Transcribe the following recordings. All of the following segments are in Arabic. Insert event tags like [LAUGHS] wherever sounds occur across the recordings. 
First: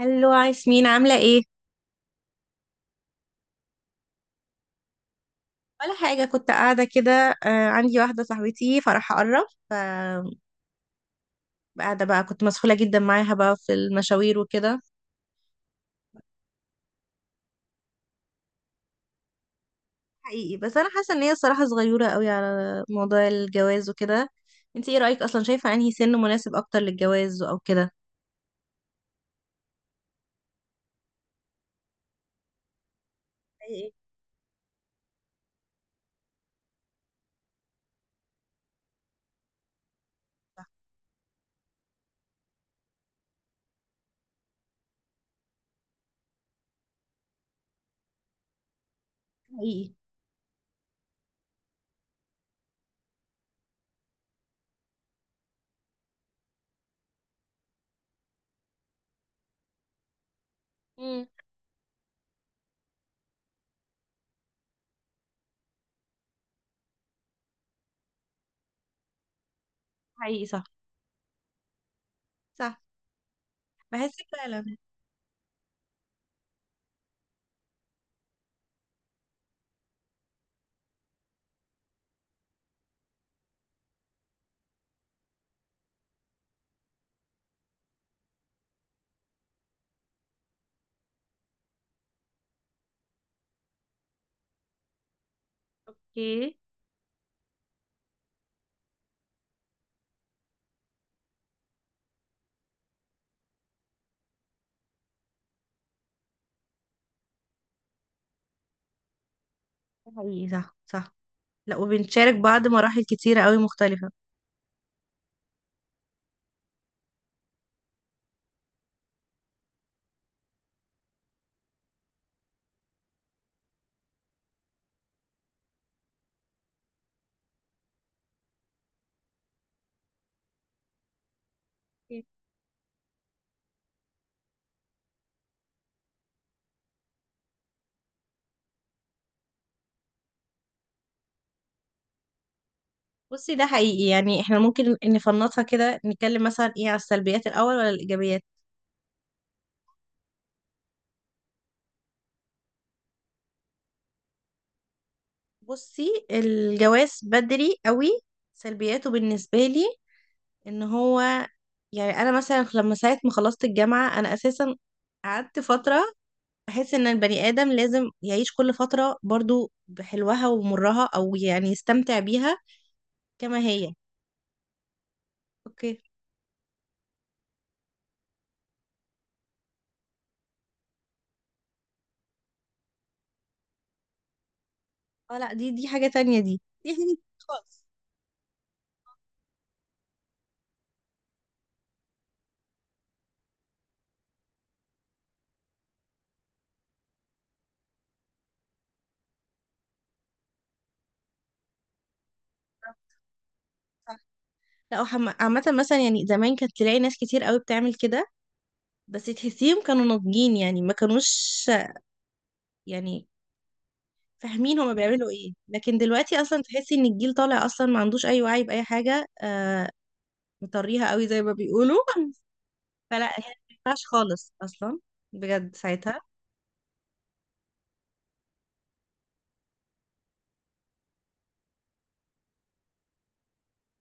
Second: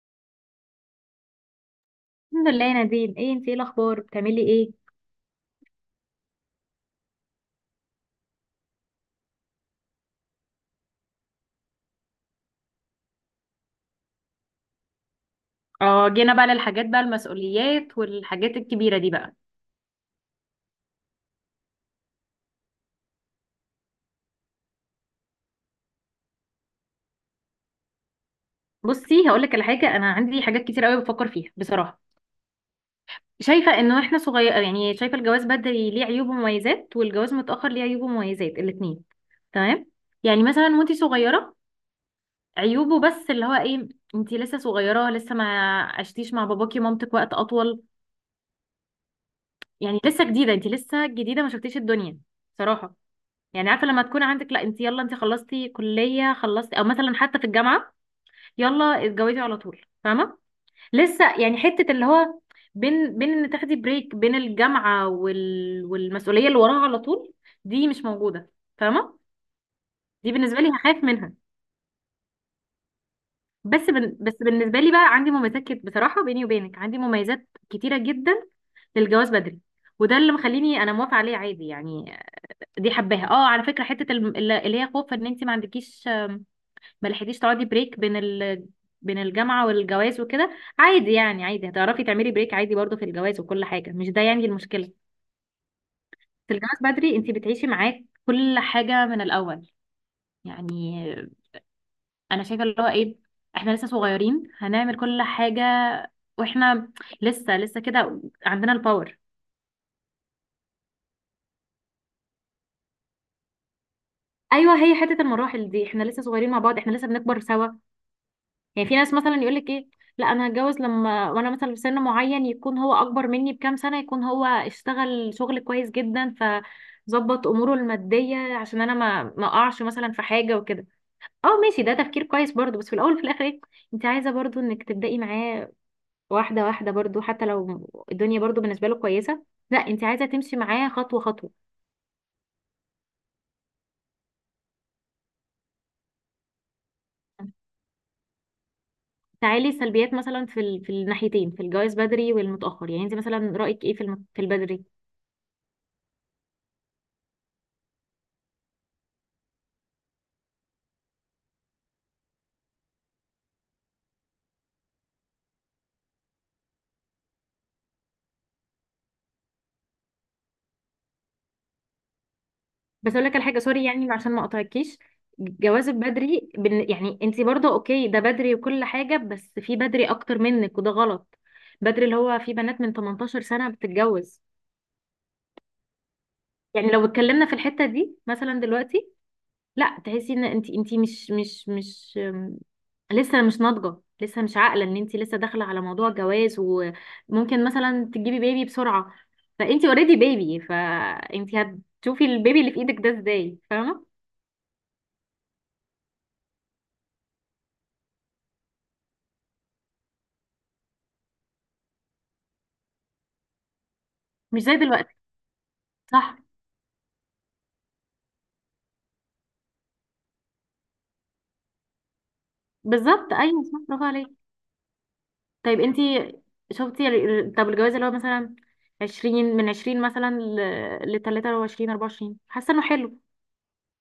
هلو ياسمين، عاملة ايه؟ الحمد لله يا نادين. ايه انت، ايه الاخبار، بتعملي ايه؟ ولا حاجة، كنت قاعدة كده. آه، عندي واحدة صاحبتي فرح أقرب، فقاعدة بقى كنت مسحولة جدا معاها بقى في المشاوير وكده. اه، جينا بقى للحاجات بقى، المسؤوليات والحاجات الكبيرة دي بقى. حقيقي، بس أنا حاسة إن هي الصراحة صغيرة قوي على موضوع الجواز وكده. انتي ايه رأيك أصلا؟ شايفة أنهي سن مناسب أكتر للجواز أو كده؟ بصي، هقول لك على حاجه، انا عندي حاجات كتير قوي بفكر فيها بصراحه. شايفه حقيقي. انه احنا صغير، يعني شايفه الجواز بدري ليه عيوب ومميزات، والجواز متاخر ليه عيوب ومميزات، الاثنين. تمام. يعني صح. مثلا وانت صغيره، عيوبه بس اللي هو ايه، انت لسه صغيره، لسه ما عشتيش مع باباكي ومامتك وقت اطول. حقيقي. يعني لسه جديده، انت لسه جديده، ما شفتيش الدنيا صراحه. يعني عارفه لما تكون عندك، لا انت يلا، انت خلصتي كليه، خلصتي او مثلا حتى في الجامعه، يلا اتجوزي على طول، فاهمه؟ لسه مم. يعني حته اللي هو بين بين، ان تاخدي بريك بين الجامعه والمسؤوليه اللي وراها على طول، دي مش موجوده، فاهمه؟ دي حقيقي، بالنسبه صح لي هخاف منها. صح. بحس بس فعلا. بالنسبه لي بقى عندي بصراحه بيني وبينك عندي مميزات كتيره جدا للجواز بدري، وده اللي مخليني انا موافقه عليه عادي يعني. دي حباها، اه، على فكره حته اللي هي خوف ان انت ما عندكيش، ما لحقتيش تقعدي بريك بين الجامعة والجواز وكده. عادي يعني، عادي هتعرفي تعملي بريك عادي برضه في الجواز وكل حاجة، مش ده يعني المشكلة. اوكي. في الجواز بدري انت بتعيشي معاه كل حاجة من الأول، يعني أنا شايفة اللي هو إيه، احنا لسه صغيرين، هنعمل كل حاجة واحنا لسه كده عندنا الباور. حقيقي، صح صح. لا، وبنشارك بعض مراحل كتيرة قوي مختلفة. ايوه، هي حته المراحل دي احنا لسه صغيرين مع بعض، احنا لسه بنكبر سوا. يعني في ناس مثلا يقول لك ايه، لا انا هتجوز لما وانا مثلا في سن معين، يكون هو اكبر مني بكام سنه، يكون هو اشتغل شغل كويس جدا، فظبط اموره الماديه عشان انا ما اقعش مثلا في حاجه وكده. اه ماشي، ده تفكير كويس برضو، بس في الاول وفي الاخر ايه؟ انت عايزه برضو انك تبدأي معاه واحده واحده، برضو حتى لو الدنيا برضو بالنسبه له كويسه، لا انت عايزه تمشي معاه خطوه خطوه. بصي، ده حقيقي، يعني احنا ممكن نفنطها كده، نتكلم مثلا ايه على السلبيات الاول ولا الايجابيات؟ تعالي سلبيات مثلا في الناحيتين، في الجواز بدري والمتأخر، يعني انت مثلا رأيك ايه في البدري؟ بصي، الجواز بدري قوي سلبياته بالنسبه لي ان هو، يعني انا مثلا لما ساعه ما خلصت الجامعه انا اساسا قعدت فتره. بحس ان البني ادم لازم يعيش كل فتره برضو بحلوها ومرها، او يعني يستمتع بيها بس اقول لك على حاجه، كما سوري هي. يعني عشان ما اقطعكيش، اوكي. جوازك بدري، يعني انت برضه اوكي ده بدري وكل حاجه، بس في بدري اكتر منك وده غلط. بدري اللي هو في بنات من 18 سنه بتتجوز، اه، لا، دي حاجه تانية، دي [LAUGHS] يعني دي لو حاجه اتكلمنا في خالص. الحته دي مثلا دلوقتي، لا تحسي ان انت مش لسه مش ناضجه، لسه مش عاقله، ان انت لسه داخله على موضوع جواز، وممكن مثلا تجيبي بيبي بسرعه، فانت اوريدي بيبي، فانت هتشوفي البيبي اللي في ايدك ده ازاي، فاهمه؟ لا عامة مثلا، يعني زمان كانت تلاقي ناس كتير قوي بتعمل كده، بس تحسيهم كانوا ناضجين يعني، ما كانوش يعني مش زي فاهمين هما دلوقتي، بيعملوا ايه، لكن صح، دلوقتي اصلا تحسي ان الجيل طالع اصلا ما عندوش اي وعي بأي حاجة. آه، مطريها قوي زي ما بيقولوا [LAUGHS] فلا، بالظبط، هي ما ايوه صح برافو ينفعش عليك. خالص اصلا بجد طيب انت ساعتها. شفتي طب الجواز اللي هو مثلا عشرين من عشرين مثلا، لتلاتة وعشرين أربعة وعشرين، حاسة انه حلو،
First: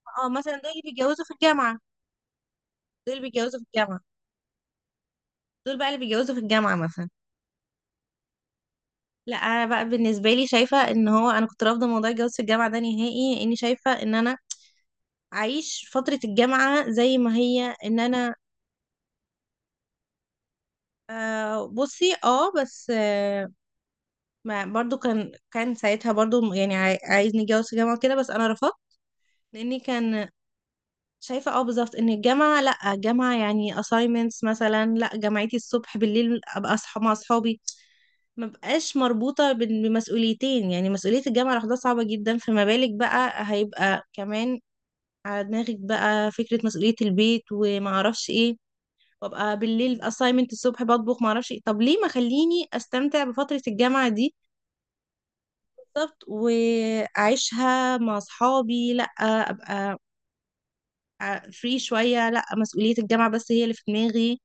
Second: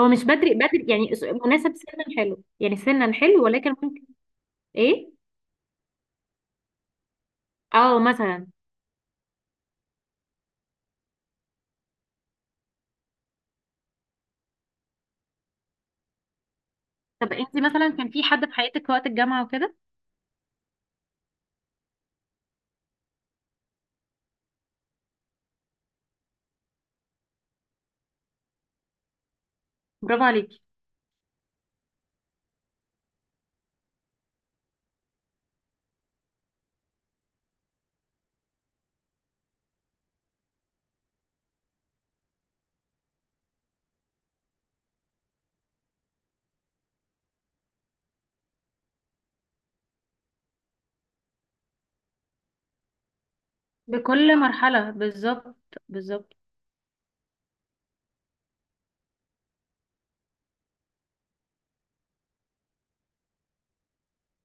هو مش اه مثلا بدري دول اللي بدري، يعني بيتجوزوا في مناسب، الجامعة، سنا حلو، يعني سنا دول اللي حلو، بيتجوزوا في ولكن الجامعة، ممكن ايه، دول بقى اللي بيتجوزوا في الجامعة مثلا. اه مثلا، لا انا بقى بالنسبة لي شايفة ان هو، انا كنت رافضة موضوع الجواز في الجامعة ده نهائي، اني شايفة ان انا اعيش فترة الجامعة زي طب ما انت هي، مثلا ان كان في انا... حد في حياتك وقت الجامعة وكده، آه، بصي، بس ما برضو كان ساعتها برضو يعني عايزني اتجوز في جامعة كده، بس انا رفضت لاني برافو كان عليكي، شايفة. اه، بالظبط، ان الجامعة لا جامعة يعني assignments مثلا، لا جامعتي الصبح بالليل ابقى اصحى مع اصحابي، ما بقاش مربوطة بمسؤوليتين. يعني مسؤولية الجامعة لوحدها صعبة جدا، فما بالك بقى هيبقى كمان على دماغك بقى فكرة مسؤولية البيت وما اعرفش ايه، وابقى بالليل assignment الصبح بطبخ، معرفش ايه. طب ليه ما خليني استمتع بفترة الجامعة دي؟ بكل مرحلة بالظبط، بالظبط، بالظبط. واعيشها مع اصحابي. لا، ابقى فري شوية، لا مسؤولية الجامعة بس هي اللي في دماغي.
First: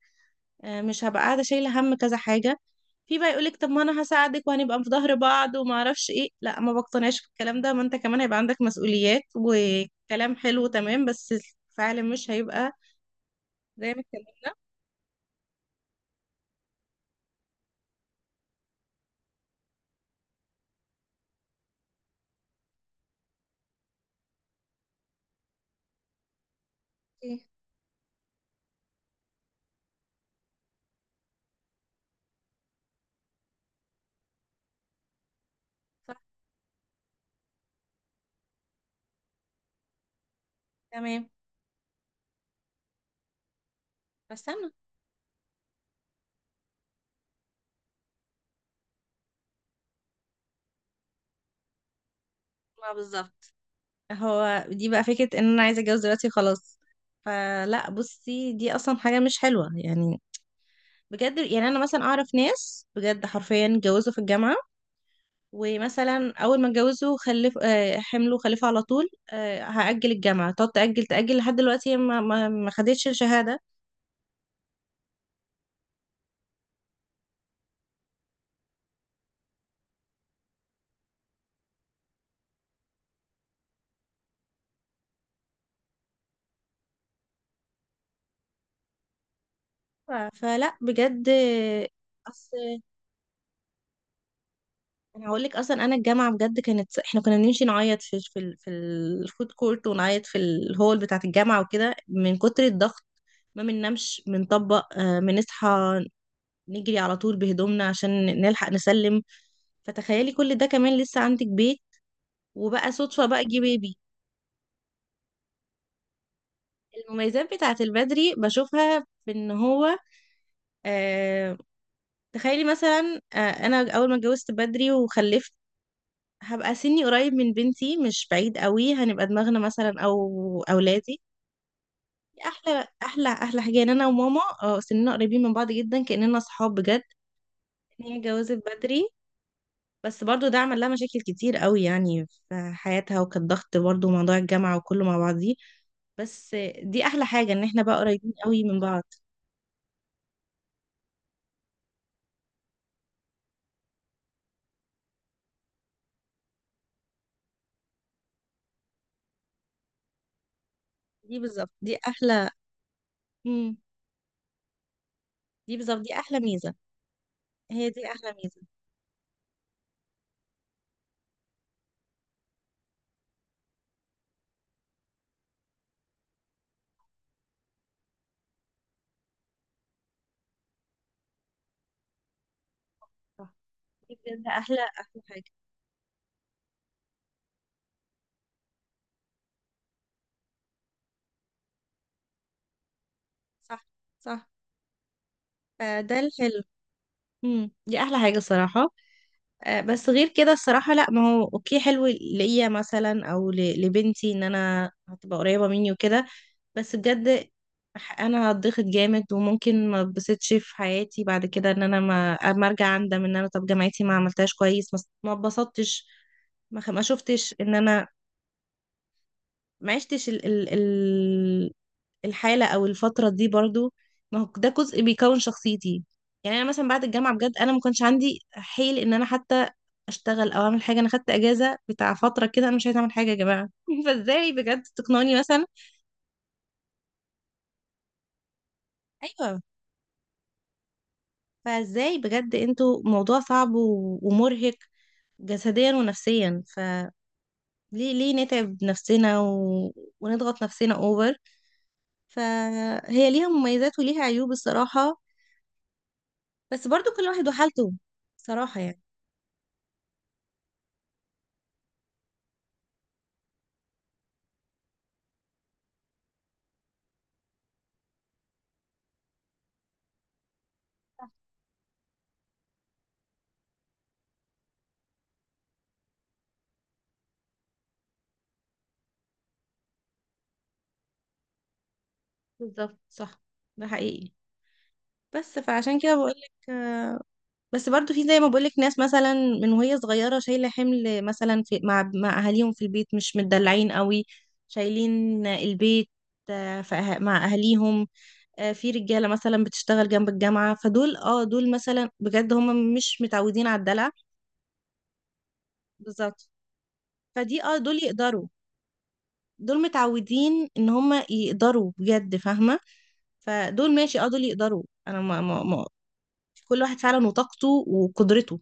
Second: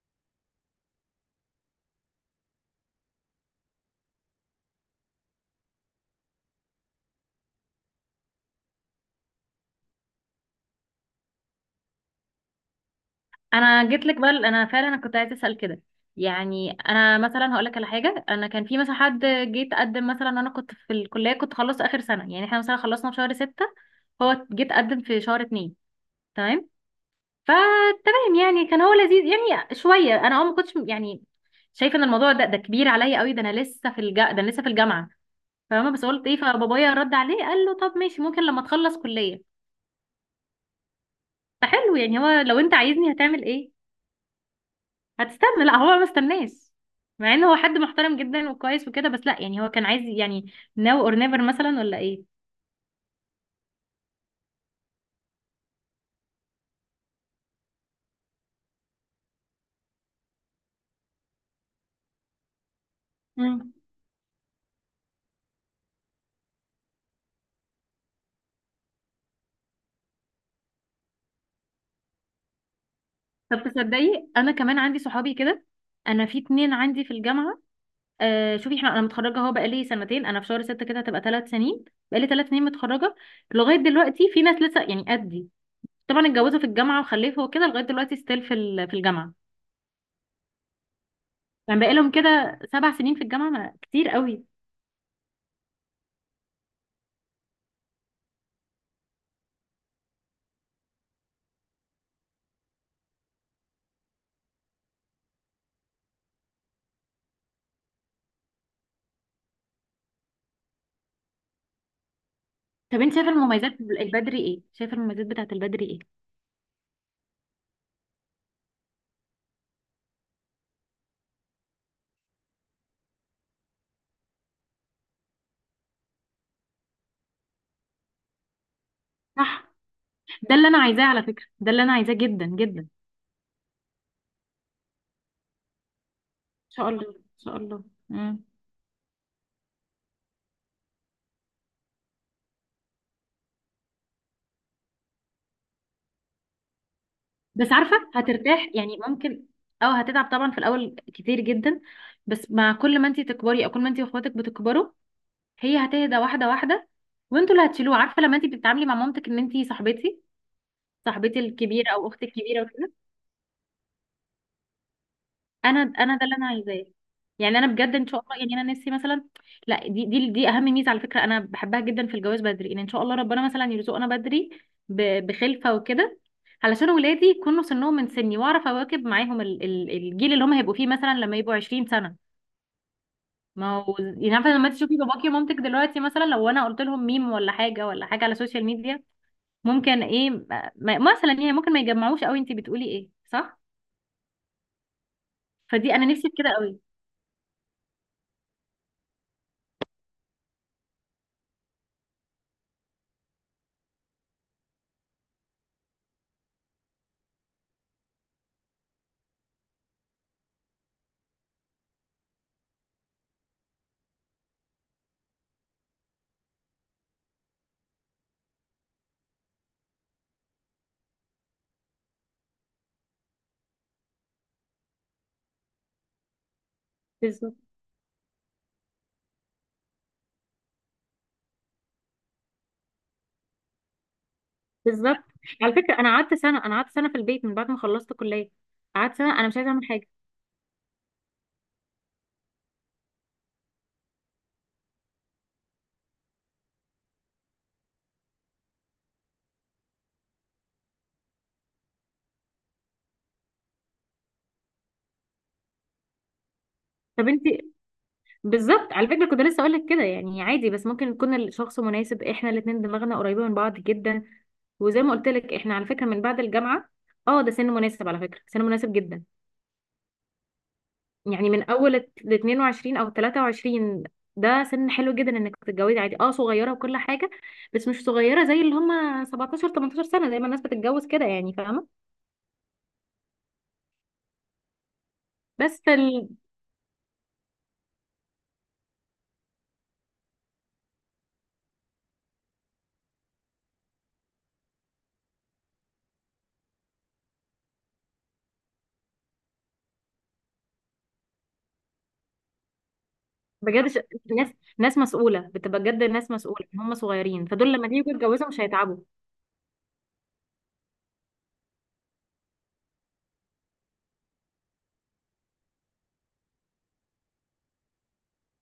مش هبقى قاعدة شايلة هم كذا حاجة. في بقى يقولك طب ما انا هساعدك وهنبقى في ظهر بعض وما اعرفش ايه. لا، ما بقتنعش بالكلام ده، ما انت كمان هيبقى عندك مسؤوليات وكلام حلو تمام، بس فعلا مش هيبقى انا زي ما جيت لك بقى، اتكلمنا. انا فعلا انا كنت عايزه اسال كده، يعني انا مثلا هقول لك على حاجه، انا كان في مثلا حد جه تقدم، مثلا انا كنت في الكليه، كنت خلصت اخر سنه، يعني احنا مثلا خلصنا في شهر ستة، هو جه تقدم في شهر اتنين، تمام، إيه، فتمام. يعني كان هو لذيذ يعني شويه، انا ما كنتش يعني شايفه ان الموضوع ده كبير عليا قوي، ده انا لسه في ده انا لسه في الجامعه، فاهمه؟ بس صح. قلت ايه، فبابايا رد عليه قال له طب ماشي ممكن لما تخلص كليه، تمام. فحلو يعني، هو لو انت عايزني هتعمل ايه، بس انا، هتستنى؟ لا، هو ما استناش، مع ان هو حد محترم جدا وكويس وكده، بس لا، يعني هو كان عايز يعني now or never مثلا ولا ايه. ما بالظبط، هو دي بقى فكرة ان انا عايزة اتجوز دلوقتي خلاص. فلا، بصي، دي اصلا حاجة مش حلوة يعني بجد. يعني انا مثلا اعرف ناس بجد حرفيا مم. اتجوزوا في الجامعة، ومثلا اول ما اتجوزوا خلف، آه، حملوا خلفوا على طول. آه، هأجل الجامعة تقعد تأجل تأجل لحد دلوقتي هي ما خدتش الشهادة. طب تصدقي، انا كمان عندي صحابي كده، انا في اتنين عندي في الجامعه. آه، شوفي، احنا انا متخرجه اهو بقالي سنتين، انا في شهر ستة كده هتبقى 3 سنين، بقالي ثلاث سنين متخرجه، لغايه دلوقتي في ناس لسه يعني قدي، طبعا اتجوزوا في الجامعه وخلفوا وكده، لغايه دلوقتي ستيل في الجامعه. فلا بجد. يعني بقالهم كده اصل 7 سنين في الجامعه، ما كتير قوي. انا هقول لك اصلا، انا الجامعه بجد كانت، احنا كنا بنمشي نعيط في في الفود كورت، ونعيط في الهول بتاعه الجامعه وكده من كتر الضغط. ما بننامش، بنطبق، آه، بنصحى نجري على طول بهدومنا عشان نلحق نسلم. فتخيلي كل ده كمان لسه عندك بيت، وبقى طب انت صدفه شايفه بقى جه المميزات بيبي. البدري ايه، شايفه المميزات بتاعت البدري ايه؟ المميزات بتاعه البدري بشوفها في ان هو، آه، تخيلي مثلا، آه، انا اول ما اتجوزت بدري وخلفت هبقى سني قريب من بنتي، مش بعيد قوي، هنبقى دماغنا صح، مثلا، ده او اللي انا عايزاه اولادي. على فكره، ده اللي انا عايزاه جدا جدا، احلى ان احلى احلى حاجه ان انا وماما، سننا قريبين من بعض جدا كاننا صحاب شاء بجد. الله ان شاء الله. ان هي مم. اتجوزت بدري، بس برضو ده عمل لها مشاكل كتير قوي يعني في حياتها، وكان ضغط برضو موضوع الجامعه وكله مع بعضيه. بس دي احلى حاجه ان بس احنا بقى عارفه قريبين قوي هترتاح من يعني بعض. ممكن، او هتتعب طبعا في الاول كتير جدا، بس مع كل ما انت تكبري، او كل ما انت واخواتك بتكبروا، هي هتهدى واحده واحده، وانتوا اللي هتشيلوه، عارفه لما انت بتتعاملي مع مامتك ان انت صاحبتي، دي صاحبتي بالظبط الكبيره دي او اختي احلى. الكبيره. مم. دي انا بالظبط دي انا ده اللي احلى انا ميزه. عايزاه، يعني انا هي بجد دي ان شاء احلى الله، يعني ميزه. انا نفسي مثلا، لا دي اهم ميزه على فكره، انا بحبها جدا في الجواز بدري، ان شاء الله ربنا مثلا يرزقنا بدري بخلفه وكده، علشان ولادي يكونوا سنهم من سني، واعرف اواكب معاهم الجيل اللي هم هيبقوا فيه مثلا لما يبقوا 20 سنه. صح. ما هو دي يعني بجد عارفه لما احلى تشوفي احلى باباكي حاجه. ومامتك دلوقتي مثلا، لو انا قلت لهم ميم ولا حاجه ولا حاجه على السوشيال ميديا، ممكن ايه مثلا يعني ممكن ما يجمعوش قوي، انت بتقولي ايه، صح، صح. صح. فدي انا فده نفسي في كده الحلو. قوي. دي احلى حاجه الصراحه. آه، بس غير كده الصراحه لا، ما هو اوكي حلو ليا مثلا او لبنتي، ان انا هتبقى قريبه مني وكده، بس بجد، انا هتضغط جامد وممكن ما اتبسطش في حياتي بعد كده، ان انا ما اما ارجع اندم، ان انا طب جامعتي ما عملتهاش كويس، ما اتبسطتش، ما شفتش ان انا ما عشتش ال ال الحالة أو الفترة دي برضو. ما هو ده جزء بيكون شخصيتي. يعني أنا مثلا بعد الجامعة بالظبط، بجد أنا ما كانش عندي حيل إن أنا حتى أشتغل أو أعمل حاجة. أنا خدت أجازة بتاع فترة كده، أنا مش عايزة أعمل حاجة يا جماعة [LAUGHS] فإزاي بجد بالظبط، تقنعوني مثلا؟ على فكره انا قعدت سنه، انا قعدت سنه في البيت من بعد ما خلصت كليه، قعدت سنه انا مش أيوه. عايزه اعمل حاجه. فإزاي بجد أنتوا، موضوع صعب ومرهق جسديا ونفسيا، فليه نتعب نفسنا ونضغط نفسنا أوفر؟ فهي ليها مميزات وليها عيوب الصراحة، بس برضو كل طب انت واحد وحالته صراحة بالظبط، يعني. على فكره كنت لسه اقول لك كده، يعني عادي، بس ممكن يكون الشخص مناسب، احنا الاثنين دماغنا قريبه من بعض جدا، وزي ما قلت لك احنا على فكره من بعد الجامعه، اه ده سن مناسب، على فكره سن مناسب جدا، يعني من اول ال 22 او 23، ده سن حلو جدا انك تتجوزي عادي، اه صغيره وكل حاجه، بس مش صغيره زي اللي هم 17 18 سنه زي ما الناس بتتجوز كده، يعني فاهمه. بالظبط. صح. ده حقيقي، بس بس فعشان كده بقولك، بس برضو في زي ما بقولك ناس مثلا من وهي صغيرة شايلة حمل مثلا في مع أهاليهم في البيت، مش متدلعين قوي، شايلين البيت، آه، في مع أهاليهم، آه، في رجالة مثلا بتشتغل جنب الجامعة، فدول، اه، دول مثلا بجد هم مش متعودين على بجد الدلع. ناس، ناس مسؤولة بتبقى بجد، ناس بالظبط. مسؤولة إن هم صغيرين، فدي، فدول اه، لما دول يجوا يقدروا، يتجوزوا مش هيتعبوا، دول متعودين ان هم يقدروا بجد فاهمة، فدول ماشي، اه، دول يقدروا. انا ما ما كل واحد فعلا وطاقته وقدرته.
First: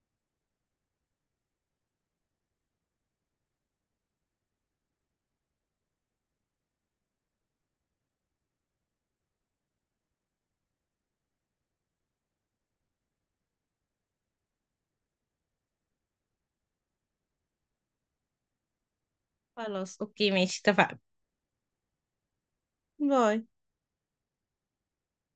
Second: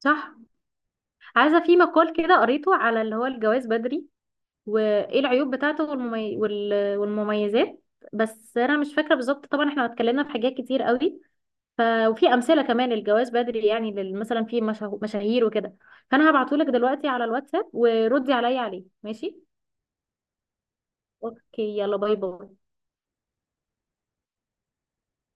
صح. عايزة في مقال كده قريته على اللي هو الجواز بدري، وايه العيوب بتاعته والمميزات، بس انا مش فاكرة بالظبط، طبعا احنا اتكلمنا في حاجات كتير قوي، ف... وفي امثلة كمان للجواز بدري، يعني مثلا في مشاهير وكده، فانا هبعتهولك دلوقتي على الواتساب وردي عليا عليه، ماشي خلاص، اوكي، ماشي، اتفقنا. اوكي، يلا باي باي. باي.